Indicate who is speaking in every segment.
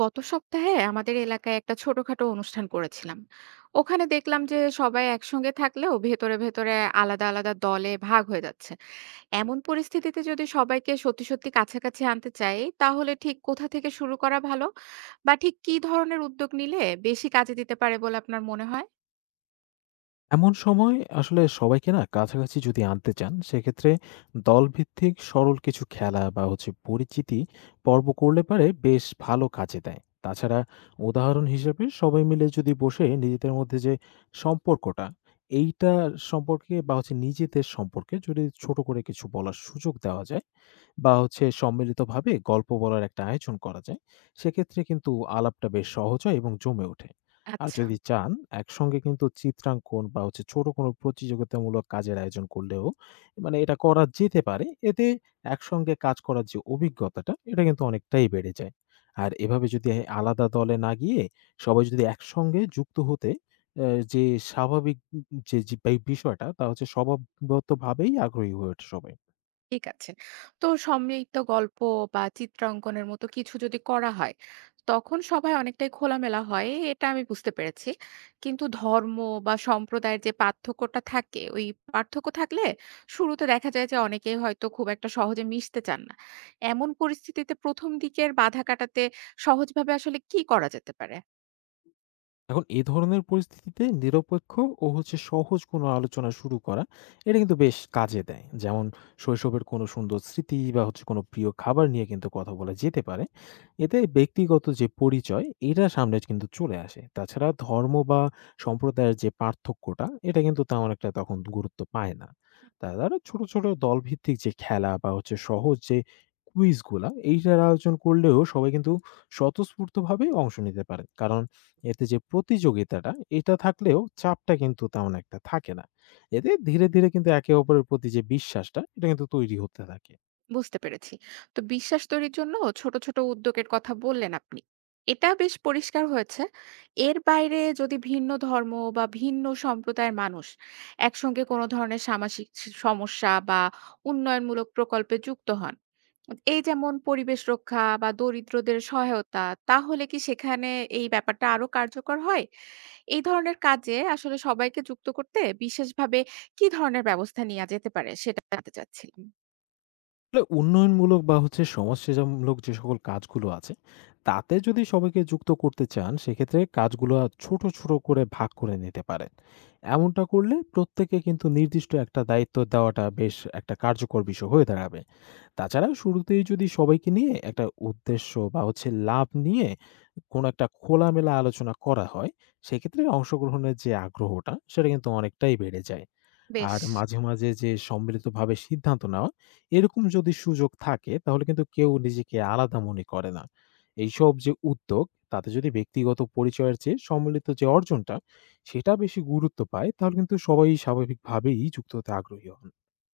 Speaker 1: গত সপ্তাহে আমাদের এলাকায় একটা ছোটখাটো অনুষ্ঠান করেছিলাম। ওখানে দেখলাম যে সবাই একসঙ্গে থাকলেও ভেতরে ভেতরে আলাদা আলাদা দলে ভাগ হয়ে যাচ্ছে। এমন পরিস্থিতিতে যদি সবাইকে সত্যি সত্যি কাছাকাছি আনতে চাই তাহলে ঠিক কোথা থেকে শুরু করা ভালো, বা ঠিক কি ধরনের উদ্যোগ নিলে বেশি কাজে দিতে পারে বলে আপনার মনে হয়?
Speaker 2: এমন সময় আসলে সবাইকে না কাছাকাছি যদি আনতে চান, সেক্ষেত্রে দলভিত্তিক সরল কিছু খেলা বা হচ্ছে পরিচিতি পর্ব করলে পারে বেশ ভালো কাজে দেয়। তাছাড়া উদাহরণ হিসেবে সবাই মিলে যদি বসে নিজেদের মধ্যে যে সম্পর্কটা, এইটা সম্পর্কে বা হচ্ছে নিজেদের সম্পর্কে যদি ছোট করে কিছু বলার সুযোগ দেওয়া যায় বা হচ্ছে সম্মিলিতভাবে গল্প বলার একটা আয়োজন করা যায়, সেক্ষেত্রে কিন্তু আলাপটা বেশ সহজ হয় এবং জমে ওঠে। আর
Speaker 1: আচ্ছা।
Speaker 2: যদি চান, একসঙ্গে কিন্তু চিত্রাঙ্কন বা হচ্ছে ছোট কোনো প্রতিযোগিতামূলক কাজের আয়োজন করলেও মানে এটা করা যেতে পারে। এতে একসঙ্গে কাজ করার যে অভিজ্ঞতাটা, এটা কিন্তু অনেকটাই বেড়ে যায়। আর এভাবে যদি আলাদা দলে না গিয়ে সবাই যদি একসঙ্গে যুক্ত হতে যে স্বাভাবিক যে যে বিষয়টা, তা হচ্ছে স্বভাবগতভাবেই আগ্রহী হয়ে ওঠে সবাই।
Speaker 1: ঠিক আছে। তো সম্মিলিত গল্প বা চিত্রাঙ্কনের মতো কিছু যদি করা হয়, তখন সবাই অনেকটাই খোলামেলা হয়, এটা আমি বুঝতে পেরেছি। কিন্তু ধর্ম বা সম্প্রদায়ের যে পার্থক্যটা থাকে, ওই পার্থক্য থাকলে শুরুতে দেখা যায় যে অনেকেই হয়তো খুব একটা সহজে মিশতে চান না। এমন পরিস্থিতিতে ১ম দিকের বাধা কাটাতে সহজভাবে আসলে কি করা যেতে পারে?
Speaker 2: এখন এ ধরনের পরিস্থিতিতে নিরপেক্ষ ও হচ্ছে সহজ কোনো আলোচনা শুরু করা, এটা কিন্তু বেশ কাজে দেয়। যেমন শৈশবের কোনো সুন্দর স্মৃতি বা হচ্ছে কোনো প্রিয় খাবার নিয়ে কিন্তু কথা বলা যেতে পারে। এতে ব্যক্তিগত যে পরিচয়, এটা সামনে কিন্তু চলে আসে। তাছাড়া ধর্ম বা সম্প্রদায়ের যে পার্থক্যটা, এটা কিন্তু তেমন একটা তখন গুরুত্ব পায় না। তারা ছোট ছোট দলভিত্তিক যে খেলা বা হচ্ছে সহজ যে কুইজগুলা, এইটার আয়োজন করলেও সবাই কিন্তু স্বতঃস্ফূর্তভাবে অংশ নিতে পারে, কারণ এতে যে প্রতিযোগিতাটা, এটা থাকলেও চাপটা কিন্তু তেমন একটা থাকে না। এতে ধীরে ধীরে কিন্তু একে অপরের প্রতি যে বিশ্বাসটা, এটা কিন্তু তৈরি হতে থাকে।
Speaker 1: বুঝতে পেরেছি। তো বিশ্বাস তৈরির জন্য ছোট, ছোট উদ্যোগের কথা বললেন আপনি। এটা বেশ পরিষ্কার হয়েছে। এর বাইরে যদি ভিন্ন ধর্ম বা ভিন্ন সম্প্রদায়ের মানুষ একসঙ্গে কোনো ধরনের সামাসিক সমস্যা বা উন্নয়নমূলক প্রকল্পে যুক্ত হন, এই যেমন পরিবেশ রক্ষা বা দরিদ্রদের সহায়তা, তাহলে কি সেখানে এই ব্যাপারটা আরো কার্যকর হয়? এই ধরনের কাজে আসলে সবাইকে যুক্ত করতে বিশেষভাবে কি ধরনের ব্যবস্থা নেয়া যেতে পারে? সেটা জানতে চাচ্ছিলাম।
Speaker 2: আসলে উন্নয়নমূলক বা হচ্ছে সমাজসেবামূলক যে সকল কাজগুলো আছে, তাতে যদি সবাইকে যুক্ত করতে চান, সেক্ষেত্রে কাজগুলো ছোট ছোট করে ভাগ করে নিতে পারেন। এমনটা করলে প্রত্যেকে কিন্তু নির্দিষ্ট একটা দায়িত্ব দেওয়াটা বেশ একটা কার্যকর বিষয় হয়ে দাঁড়াবে। তাছাড়া শুরুতেই যদি সবাইকে নিয়ে একটা উদ্দেশ্য বা হচ্ছে লাভ নিয়ে কোনো একটা খোলামেলা আলোচনা করা হয়, সেক্ষেত্রে অংশগ্রহণের যে আগ্রহটা, সেটা কিন্তু অনেকটাই বেড়ে যায়।
Speaker 1: বেশ।
Speaker 2: আর মাঝে মাঝে যে সম্মিলিতভাবে সিদ্ধান্ত নেওয়া, এরকম যদি সুযোগ থাকে, তাহলে কিন্তু কেউ নিজেকে আলাদা মনে করে না। এইসব যে উদ্যোগ, তাতে যদি ব্যক্তিগত পরিচয়ের চেয়ে সম্মিলিত যে অর্জনটা, সেটা বেশি গুরুত্ব পায়, তাহলে কিন্তু সবাই স্বাভাবিকভাবেই যুক্ত হতে আগ্রহী হন।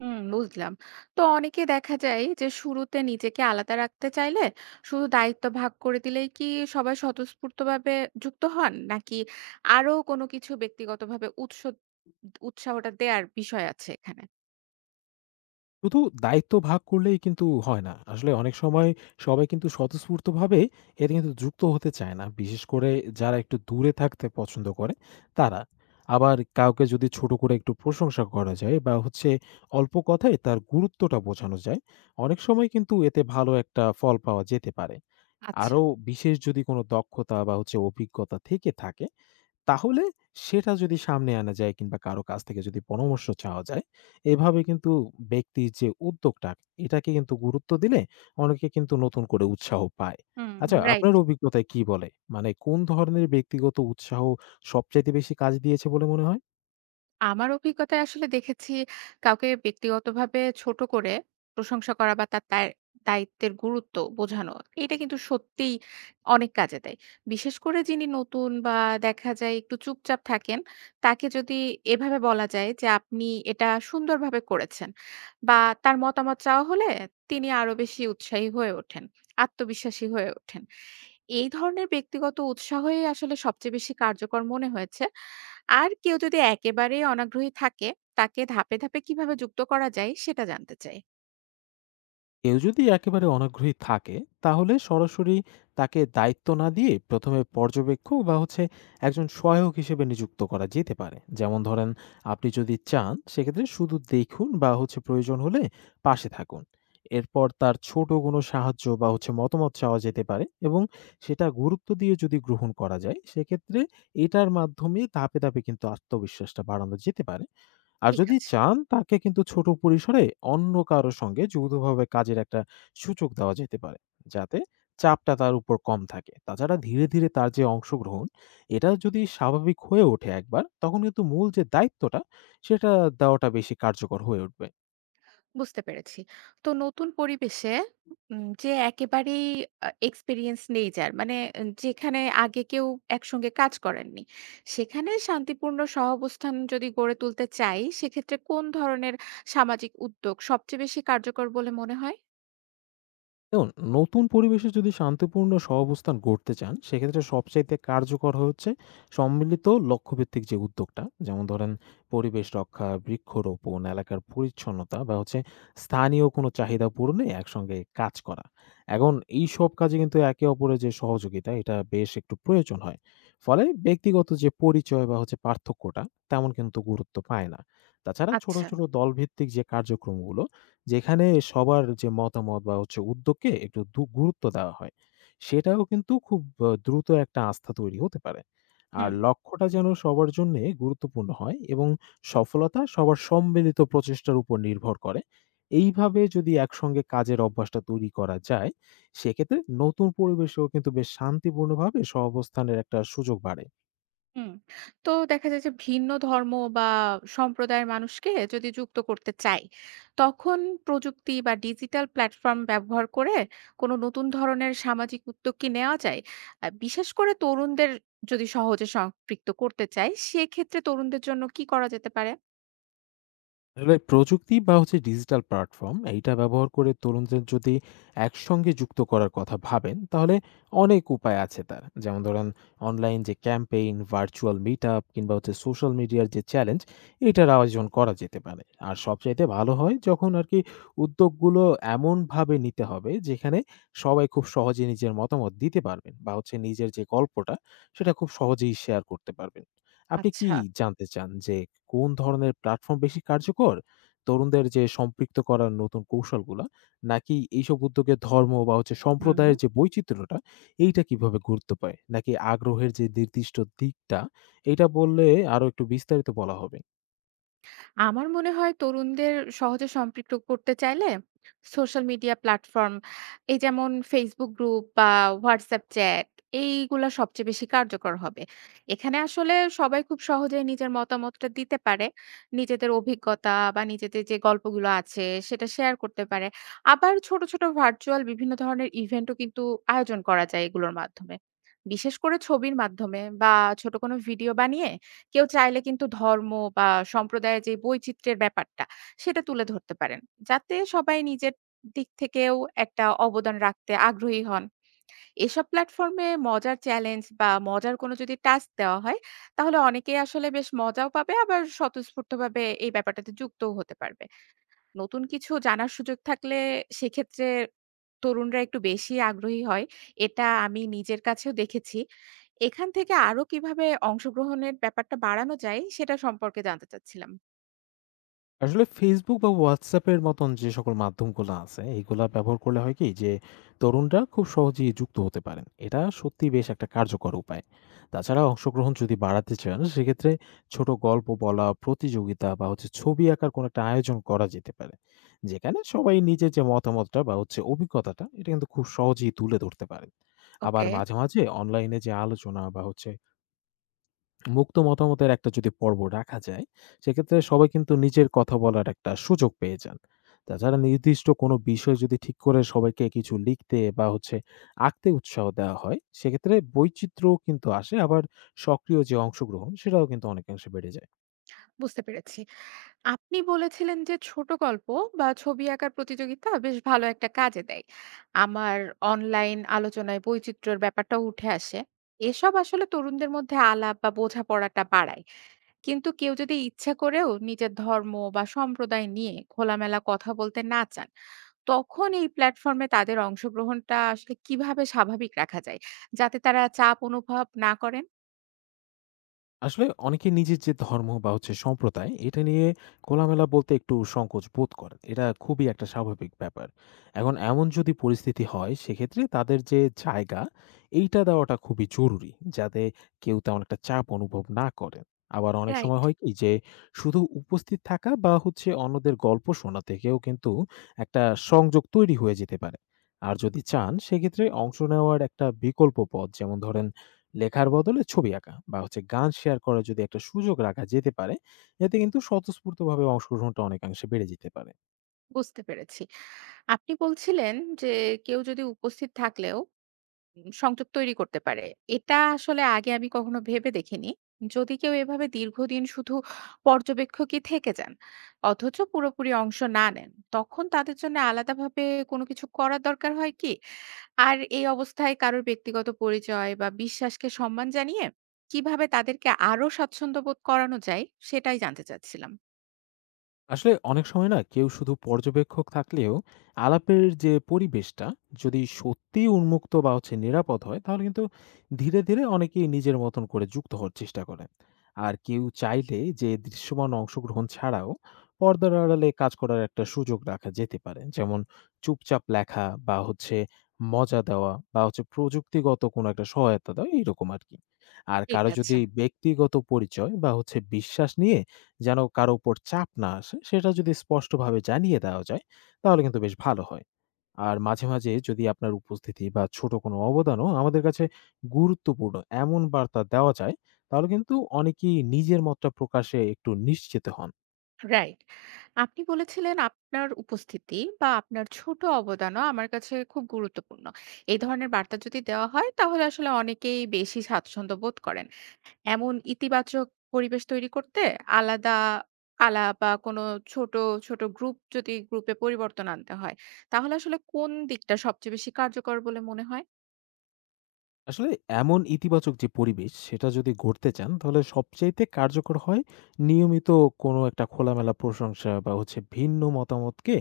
Speaker 1: হুম, বুঝলাম। তো অনেকে দেখা যায় যে শুরুতে নিজেকে আলাদা রাখতে চাইলে শুধু দায়িত্ব ভাগ করে দিলেই কি সবাই স্বতঃস্ফূর্তভাবে যুক্ত হন? নাকি আরো কোনো কিছু ব্যক্তিগতভাবে উৎসাহটা দেয়ার বিষয় আছে এখানে?
Speaker 2: শুধু দায়িত্ব ভাগ করলেই কিন্তু হয় না। আসলে অনেক সময় সবাই কিন্তু স্বতঃস্ফূর্তভাবে এতে কিন্তু যুক্ত হতে চায় না। বিশেষ করে যারা একটু দূরে থাকতে পছন্দ করে তারা। আবার কাউকে যদি ছোট করে একটু প্রশংসা করা যায় বা হচ্ছে অল্প কথায় তার গুরুত্বটা বোঝানো যায়, অনেক সময় কিন্তু এতে ভালো একটা ফল পাওয়া যেতে পারে।
Speaker 1: আচ্ছা।
Speaker 2: আরো বিশেষ যদি কোনো দক্ষতা বা হচ্ছে অভিজ্ঞতা থেকে থাকে, তাহলে সেটা যদি সামনে আনা যায় কিংবা কারো কাছ থেকে যদি পরামর্শ চাওয়া যায়, এভাবে কিন্তু ব্যক্তির যে উদ্যোগটা, এটাকে কিন্তু গুরুত্ব দিলে অনেকে কিন্তু নতুন করে উৎসাহ পায়।
Speaker 1: হুম,
Speaker 2: আচ্ছা,
Speaker 1: রাইট।
Speaker 2: আপনার অভিজ্ঞতায় কি বলে? মানে কোন ধরনের ব্যক্তিগত উৎসাহ সবচাইতে বেশি কাজ দিয়েছে বলে মনে হয়?
Speaker 1: আমার অভিজ্ঞতায় আসলে দেখেছি কাউকে ব্যক্তিগতভাবে ছোট করে প্রশংসা করা বা তার দায়িত্বের গুরুত্ব বোঝানো এটা কিন্তু সত্যিই অনেক কাজে দেয়। বিশেষ করে যিনি নতুন বা দেখা যায় একটু চুপচাপ থাকেন, তাকে যদি এভাবে বলা যায় যে আপনি এটা সুন্দরভাবে করেছেন বা তার মতামত চাওয়া হলে তিনি আরো বেশি উৎসাহী হয়ে ওঠেন, আত্মবিশ্বাসী হয়ে ওঠেন। এই ধরনের ব্যক্তিগত উৎসাহই আসলে সবচেয়ে বেশি কার্যকর মনে হয়েছে। আর কেউ যদি একেবারেই অনাগ্রহী থাকে, তাকে ধাপে, ধাপে কিভাবে যুক্ত করা যায় সেটা জানতে চাই।
Speaker 2: কেউ যদি একেবারে অনাগ্রহী থাকে, তাহলে সরাসরি তাকে দায়িত্ব না দিয়ে প্রথমে পর্যবেক্ষক বা হচ্ছে একজন সহায়ক হিসেবে নিযুক্ত করা যেতে পারে। যেমন ধরেন, আপনি যদি চান সেক্ষেত্রে শুধু দেখুন বা হচ্ছে প্রয়োজন হলে পাশে থাকুন। এরপর তার ছোট কোনো সাহায্য বা হচ্ছে মতামত চাওয়া যেতে পারে, এবং সেটা গুরুত্ব দিয়ে যদি গ্রহণ করা যায়, সেক্ষেত্রে এটার মাধ্যমে ধাপে ধাপে কিন্তু আত্মবিশ্বাসটা বাড়ানো যেতে পারে। আর
Speaker 1: ঠিক
Speaker 2: যদি
Speaker 1: আছে।
Speaker 2: চান, তাকে কিন্তু ছোট পরিসরে অন্য কারো সঙ্গে যৌথভাবে কাজের একটা সুযোগ দেওয়া যেতে পারে, যাতে চাপটা তার উপর কম থাকে। তাছাড়া ধীরে ধীরে তার যে অংশগ্রহণ, এটা যদি স্বাভাবিক হয়ে ওঠে একবার, তখন কিন্তু মূল যে দায়িত্বটা, সেটা দেওয়াটা বেশি কার্যকর হয়ে উঠবে।
Speaker 1: বুঝতে পেরেছি। তো নতুন পরিবেশে যে একেবারেই এক্সপেরিয়েন্স নেই যার, মানে যেখানে আগে কেউ একসঙ্গে কাজ করেননি, সেখানে শান্তিপূর্ণ সহাবস্থান যদি গড়ে তুলতে চাই, সেক্ষেত্রে কোন ধরনের সামাজিক উদ্যোগ সবচেয়ে বেশি কার্যকর বলে মনে হয়?
Speaker 2: দেখুন, নতুন পরিবেশে যদি শান্তিপূর্ণ সহাবস্থান গড়তে চান, সেক্ষেত্রে সবচাইতে কার্যকর হচ্ছে সম্মিলিত লক্ষ্যভিত্তিক যে উদ্যোগটা, যেমন ধরেন পরিবেশ রক্ষা, বৃক্ষরোপণ, এলাকার পরিচ্ছন্নতা বা হচ্ছে স্থানীয় কোনো চাহিদা পূরণে একসঙ্গে কাজ করা। এখন এইসব কাজে কিন্তু একে অপরের যে সহযোগিতা, এটা বেশ একটু প্রয়োজন হয়। ফলে ব্যক্তিগত যে পরিচয় বা হচ্ছে পার্থক্যটা, তেমন কিন্তু গুরুত্ব পায় না। তাছাড়া ছোট
Speaker 1: আচ্ছা।
Speaker 2: ছোট দলভিত্তিক যে কার্যক্রমগুলো, যেখানে সবার যে মতামত বা হচ্ছে উদ্যোগকে একটু গুরুত্ব দেওয়া হয়, সেটাও কিন্তু খুব দ্রুত একটা আস্থা তৈরি হতে পারে। আর
Speaker 1: হুম।
Speaker 2: লক্ষ্যটা যেন সবার জন্যে গুরুত্বপূর্ণ হয় এবং সফলতা সবার সম্মিলিত প্রচেষ্টার উপর নির্ভর করে। এইভাবে যদি একসঙ্গে কাজের অভ্যাসটা তৈরি করা যায়, সেক্ষেত্রে নতুন পরিবেশেও কিন্তু বেশ শান্তিপূর্ণভাবে সহাবস্থানের একটা সুযোগ বাড়ে।
Speaker 1: হুম। তো দেখা যায় যে ভিন্ন ধর্ম বা সম্প্রদায়ের মানুষকে যদি যুক্ত করতে চাই, তখন প্রযুক্তি বা ডিজিটাল প্ল্যাটফর্ম ব্যবহার করে কোনো নতুন ধরনের সামাজিক উদ্যোগ কি নেওয়া যায়? বিশেষ করে তরুণদের যদি সহজে সম্পৃক্ত করতে চাই, সেক্ষেত্রে তরুণদের জন্য কি করা যেতে পারে?
Speaker 2: আসলে প্রযুক্তি বা হচ্ছে ডিজিটাল প্ল্যাটফর্ম এইটা ব্যবহার করে তরুণদের যদি একসঙ্গে যুক্ত করার কথা ভাবেন, তাহলে অনেক উপায় আছে তার। যেমন ধরেন, অনলাইন যে ক্যাম্পেইন, ভার্চুয়াল মিট আপ কিংবা হচ্ছে সোশ্যাল মিডিয়ার যে চ্যালেঞ্জ, এটার আয়োজন করা যেতে পারে। আর সবচাইতে ভালো হয় যখন আর কি উদ্যোগগুলো এমনভাবে নিতে হবে যেখানে সবাই খুব সহজে নিজের মতামত দিতে পারবেন বা হচ্ছে নিজের যে গল্পটা, সেটা খুব সহজেই শেয়ার করতে পারবেন। আপনি কি
Speaker 1: আচ্ছা।
Speaker 2: জানতে চান যে কোন ধরনের প্ল্যাটফর্ম বেশি কার্যকর? তরুণদের যে সম্পৃক্ত করার নতুন কৌশলগুলা, নাকি এইসব উদ্যোগে ধর্ম বা হচ্ছে
Speaker 1: হুম।
Speaker 2: সম্প্রদায়ের যে বৈচিত্র্যটা, এইটা কিভাবে গুরুত্ব পায়? নাকি আগ্রহের যে নির্দিষ্ট দিকটা, এইটা বললে আরো একটু বিস্তারিত বলা হবে।
Speaker 1: আমার মনে হয় তরুণদের সহজে সম্পৃক্ত করতে চাইলে সোশ্যাল মিডিয়া প্ল্যাটফর্ম, এই যেমন ফেসবুক গ্রুপ বা হোয়াটসঅ্যাপ চ্যাট, এইগুলা সবচেয়ে বেশি কার্যকর হবে। এখানে আসলে সবাই খুব সহজে নিজের মতামতটা দিতে পারে, নিজেদের অভিজ্ঞতা বা নিজেদের যে গল্পগুলো আছে সেটা শেয়ার করতে পারে। আবার ছোট ছোট ভার্চুয়াল বিভিন্ন ধরনের ইভেন্টও কিন্তু আয়োজন করা যায় এগুলোর মাধ্যমে। বিশেষ করে ছবির মাধ্যমে বা ছোট কোনো ভিডিও বানিয়ে কেউ চাইলে কিন্তু ধর্ম বা সম্প্রদায়ের যে বৈচিত্র্যের ব্যাপারটা, সেটা তুলে ধরতে পারেন। যাতে সবাই নিজের দিক থেকেও একটা অবদান রাখতে আগ্রহী হন। এসব প্ল্যাটফর্মে মজার চ্যালেঞ্জ বা মজার কোনো যদি টাস্ক দেওয়া হয়, তাহলে অনেকেই আসলে বেশ মজাও পাবে, আবার স্বতঃস্ফূর্তভাবে এই ব্যাপারটাতে যুক্তও হতে পারবে। নতুন কিছু জানার সুযোগ থাকলে সেক্ষেত্রে তরুণরা একটু বেশি আগ্রহী হয়। এটা আমি নিজের কাছেও দেখেছি। এখান থেকে আরো কিভাবে অংশগ্রহণের ব্যাপারটা বাড়ানো যায় সেটা সম্পর্কে জানতে চাচ্ছিলাম।
Speaker 2: আসলে Facebook বা WhatsApp এর মতন যে সকল মাধ্যমগুলো আছে, এইগুলা ব্যবহার করলে হয় কি যে তরুণরা খুব সহজেই যুক্ত হতে পারেন। এটা সত্যিই বেশ একটা কার্যকর উপায়। তাছাড়া অংশগ্রহণ যদি বাড়াতে চান, সেক্ষেত্রে ছোট গল্প বলা, প্রতিযোগিতা বা হচ্ছে ছবি আঁকার কোনো একটা আয়োজন করা যেতে পারে, যেখানে সবাই নিজের যে মতামতটা বা হচ্ছে অভিজ্ঞতাটা, এটা কিন্তু খুব সহজেই তুলে ধরতে পারেন। আবার
Speaker 1: ওকে।
Speaker 2: মাঝে মাঝে অনলাইনে যে আলোচনা বা হচ্ছে মুক্ত মতামতের একটা যদি পর্ব রাখা যায়, সেক্ষেত্রে সবাই কিন্তু নিজের কথা বলার একটা সুযোগ পেয়ে যান। তাছাড়া নির্দিষ্ট কোনো বিষয় যদি ঠিক করে সবাইকে কিছু লিখতে বা হচ্ছে আঁকতে উৎসাহ দেওয়া হয়, সেক্ষেত্রে বৈচিত্র্যও কিন্তু আসে। আবার সক্রিয় যে অংশগ্রহণ, সেটাও কিন্তু অনেকাংশে বেড়ে যায়।
Speaker 1: বুঝতে পেরেছি। আপনি বলেছিলেন যে ছোট গল্প বা ছবি আঁকার প্রতিযোগিতা বেশ ভালো একটা কাজে দেয়। আমার অনলাইন আলোচনায় বৈচিত্র্যের ব্যাপারটাও উঠে আসে। এসব আসলে তরুণদের মধ্যে আলাপ বা বোঝাপড়াটা বাড়ায়। কিন্তু কেউ যদি ইচ্ছা করেও নিজের ধর্ম বা সম্প্রদায় নিয়ে খোলামেলা কথা বলতে না চান, তখন এই প্ল্যাটফর্মে তাদের অংশগ্রহণটা আসলে কিভাবে স্বাভাবিক রাখা যায়? যাতে তারা চাপ অনুভব না করেন?
Speaker 2: আসলে অনেকে নিজের যে ধর্ম বা হচ্ছে সম্প্রদায় এটা নিয়ে খোলামেলা বলতে একটু সংকোচ বোধ করেন, এটা খুবই একটা স্বাভাবিক ব্যাপার। এখন এমন যদি পরিস্থিতি হয়, সেক্ষেত্রে তাদের যে জায়গা, এইটা দেওয়াটা খুবই জরুরি, যাতে কেউ তেমন একটা চাপ অনুভব না করেন। আবার অনেক
Speaker 1: রাইট।
Speaker 2: সময় হয় কি যে শুধু উপস্থিত থাকা বা হচ্ছে অন্যদের গল্প শোনা থেকেও কিন্তু একটা সংযোগ তৈরি হয়ে যেতে পারে। আর যদি চান, সেক্ষেত্রে অংশ নেওয়ার একটা বিকল্প পথ, যেমন ধরেন লেখার বদলে ছবি আঁকা বা হচ্ছে গান শেয়ার করার যদি একটা সুযোগ রাখা যেতে পারে, এতে কিন্তু স্বতঃস্ফূর্তভাবে অংশগ্রহণটা অনেকাংশে বেড়ে যেতে পারে।
Speaker 1: বুঝতে পেরেছি। আপনি বলছিলেন যে, কেউ যদি উপস্থিত থাকলেও সংযোগ তৈরি করতে পারে। এটা আসলে আগে আমি কখনো ভেবে দেখিনি। যদি কেউ এভাবে দীর্ঘদিন শুধু পর্যবেক্ষকই থেকে যান, অথচ পুরোপুরি অংশ না নেন, তখন তাদের জন্য আলাদাভাবে কোনো কিছু করার দরকার হয় কি? আর এই অবস্থায় কারোর ব্যক্তিগত পরিচয় বা বিশ্বাসকে সম্মান জানিয়ে কিভাবে তাদেরকে আরো স্বাচ্ছন্দ্য বোধ করানো যায়, সেটাই জানতে চাচ্ছিলাম।
Speaker 2: আসলে অনেক সময় না কেউ শুধু পর্যবেক্ষক থাকলেও আলাপের যে পরিবেশটা যদি সত্যি উন্মুক্ত বা হচ্ছে নিরাপদ হয়, তাহলে কিন্তু ধীরে ধীরে অনেকেই নিজের মতন করে যুক্ত হওয়ার চেষ্টা করে। আর কেউ চাইলে যে দৃশ্যমান অংশগ্রহণ ছাড়াও পর্দার আড়ালে কাজ করার একটা সুযোগ রাখা যেতে পারে, যেমন চুপচাপ লেখা বা হচ্ছে মজা দেওয়া বা হচ্ছে প্রযুক্তিগত কোনো একটা সহায়তা দেওয়া, এইরকম আর কি। আর
Speaker 1: ঠিক
Speaker 2: কারো
Speaker 1: আছে।
Speaker 2: যদি ব্যক্তিগত পরিচয় বা হচ্ছে বিশ্বাস নিয়ে যেন কারো উপর চাপ না আসে, সেটা যদি স্পষ্টভাবে জানিয়ে দেওয়া যায়, তাহলে কিন্তু বেশ ভালো হয়। আর মাঝে মাঝে যদি আপনার উপস্থিতি বা ছোট কোনো অবদানও আমাদের কাছে গুরুত্বপূর্ণ, এমন বার্তা দেওয়া যায়, তাহলে কিন্তু অনেকেই নিজের মতটা প্রকাশে একটু নিশ্চিত হন।
Speaker 1: রাইট। আপনি বলেছিলেন আপনার উপস্থিতি বা আপনার ছোট অবদানও আমার কাছে খুব গুরুত্বপূর্ণ। এই ধরনের বার্তা যদি দেওয়া হয় তাহলে আসলে অনেকেই বেশি স্বাচ্ছন্দ্য বোধ করেন। এমন ইতিবাচক পরিবেশ তৈরি করতে আলাদা আলাপ বা কোনো ছোট, ছোট গ্রুপ যদি গ্রুপে পরিবর্তন আনতে হয়, তাহলে আসলে কোন দিকটা সবচেয়ে বেশি কার্যকর বলে মনে হয়?
Speaker 2: আসলে এমন ইতিবাচক যে পরিবেশ, সেটা যদি গড়তে চান, তাহলে সবচাইতে কার্যকর হয় নিয়মিত কোনো একটা খোলামেলা প্রশংসা বা হচ্ছে ভিন্ন মতামতকে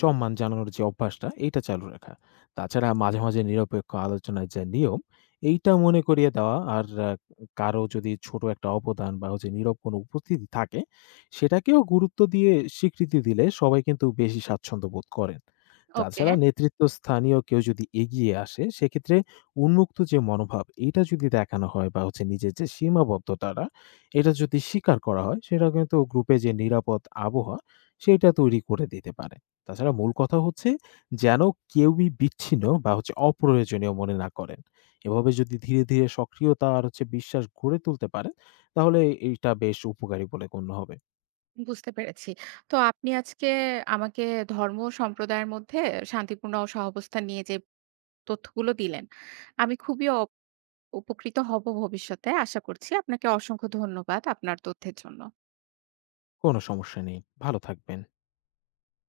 Speaker 2: সম্মান জানানোর যে অভ্যাসটা, এটা চালু রাখা। তাছাড়া মাঝে মাঝে নিরপেক্ষ আলোচনার যে নিয়ম, এইটা মনে করিয়ে দেওয়া। আর কারো যদি ছোট একটা অবদান বা হচ্ছে নীরব কোনো উপস্থিতি থাকে, সেটাকেও গুরুত্ব দিয়ে স্বীকৃতি দিলে সবাই কিন্তু বেশি স্বাচ্ছন্দ্য বোধ করেন।
Speaker 1: ওকে।
Speaker 2: তাছাড়া নেতৃত্ব স্থানীয় কেউ যদি এগিয়ে আসে, সেক্ষেত্রে উন্মুক্ত যে মনোভাব, এটা যদি দেখানো হয় বা হচ্ছে নিজের যে সীমাবদ্ধতাটা, এটা যদি স্বীকার করা হয়, সেটা কিন্তু গ্রুপে যে নিরাপদ আবহাওয়া, সেটা তৈরি করে দিতে পারে। তাছাড়া মূল কথা হচ্ছে যেন কেউই বিচ্ছিন্ন বা হচ্ছে অপ্রয়োজনীয় মনে না করেন। এভাবে যদি ধীরে ধীরে সক্রিয়তা আর হচ্ছে বিশ্বাস গড়ে তুলতে পারেন, তাহলে এটা বেশ উপকারী বলে গণ্য হবে।
Speaker 1: বুঝতে পেরেছি। তো আপনি আজকে আমাকে ধর্ম ও সম্প্রদায়ের মধ্যে শান্তিপূর্ণ ও সহাবস্থান নিয়ে যে তথ্যগুলো দিলেন, আমি খুবই উপকৃত হব ভবিষ্যতে। আশা করছি। আপনাকে অসংখ্য ধন্যবাদ আপনার তথ্যের জন্য।
Speaker 2: কোনো সমস্যা নেই। ভালো থাকবেন।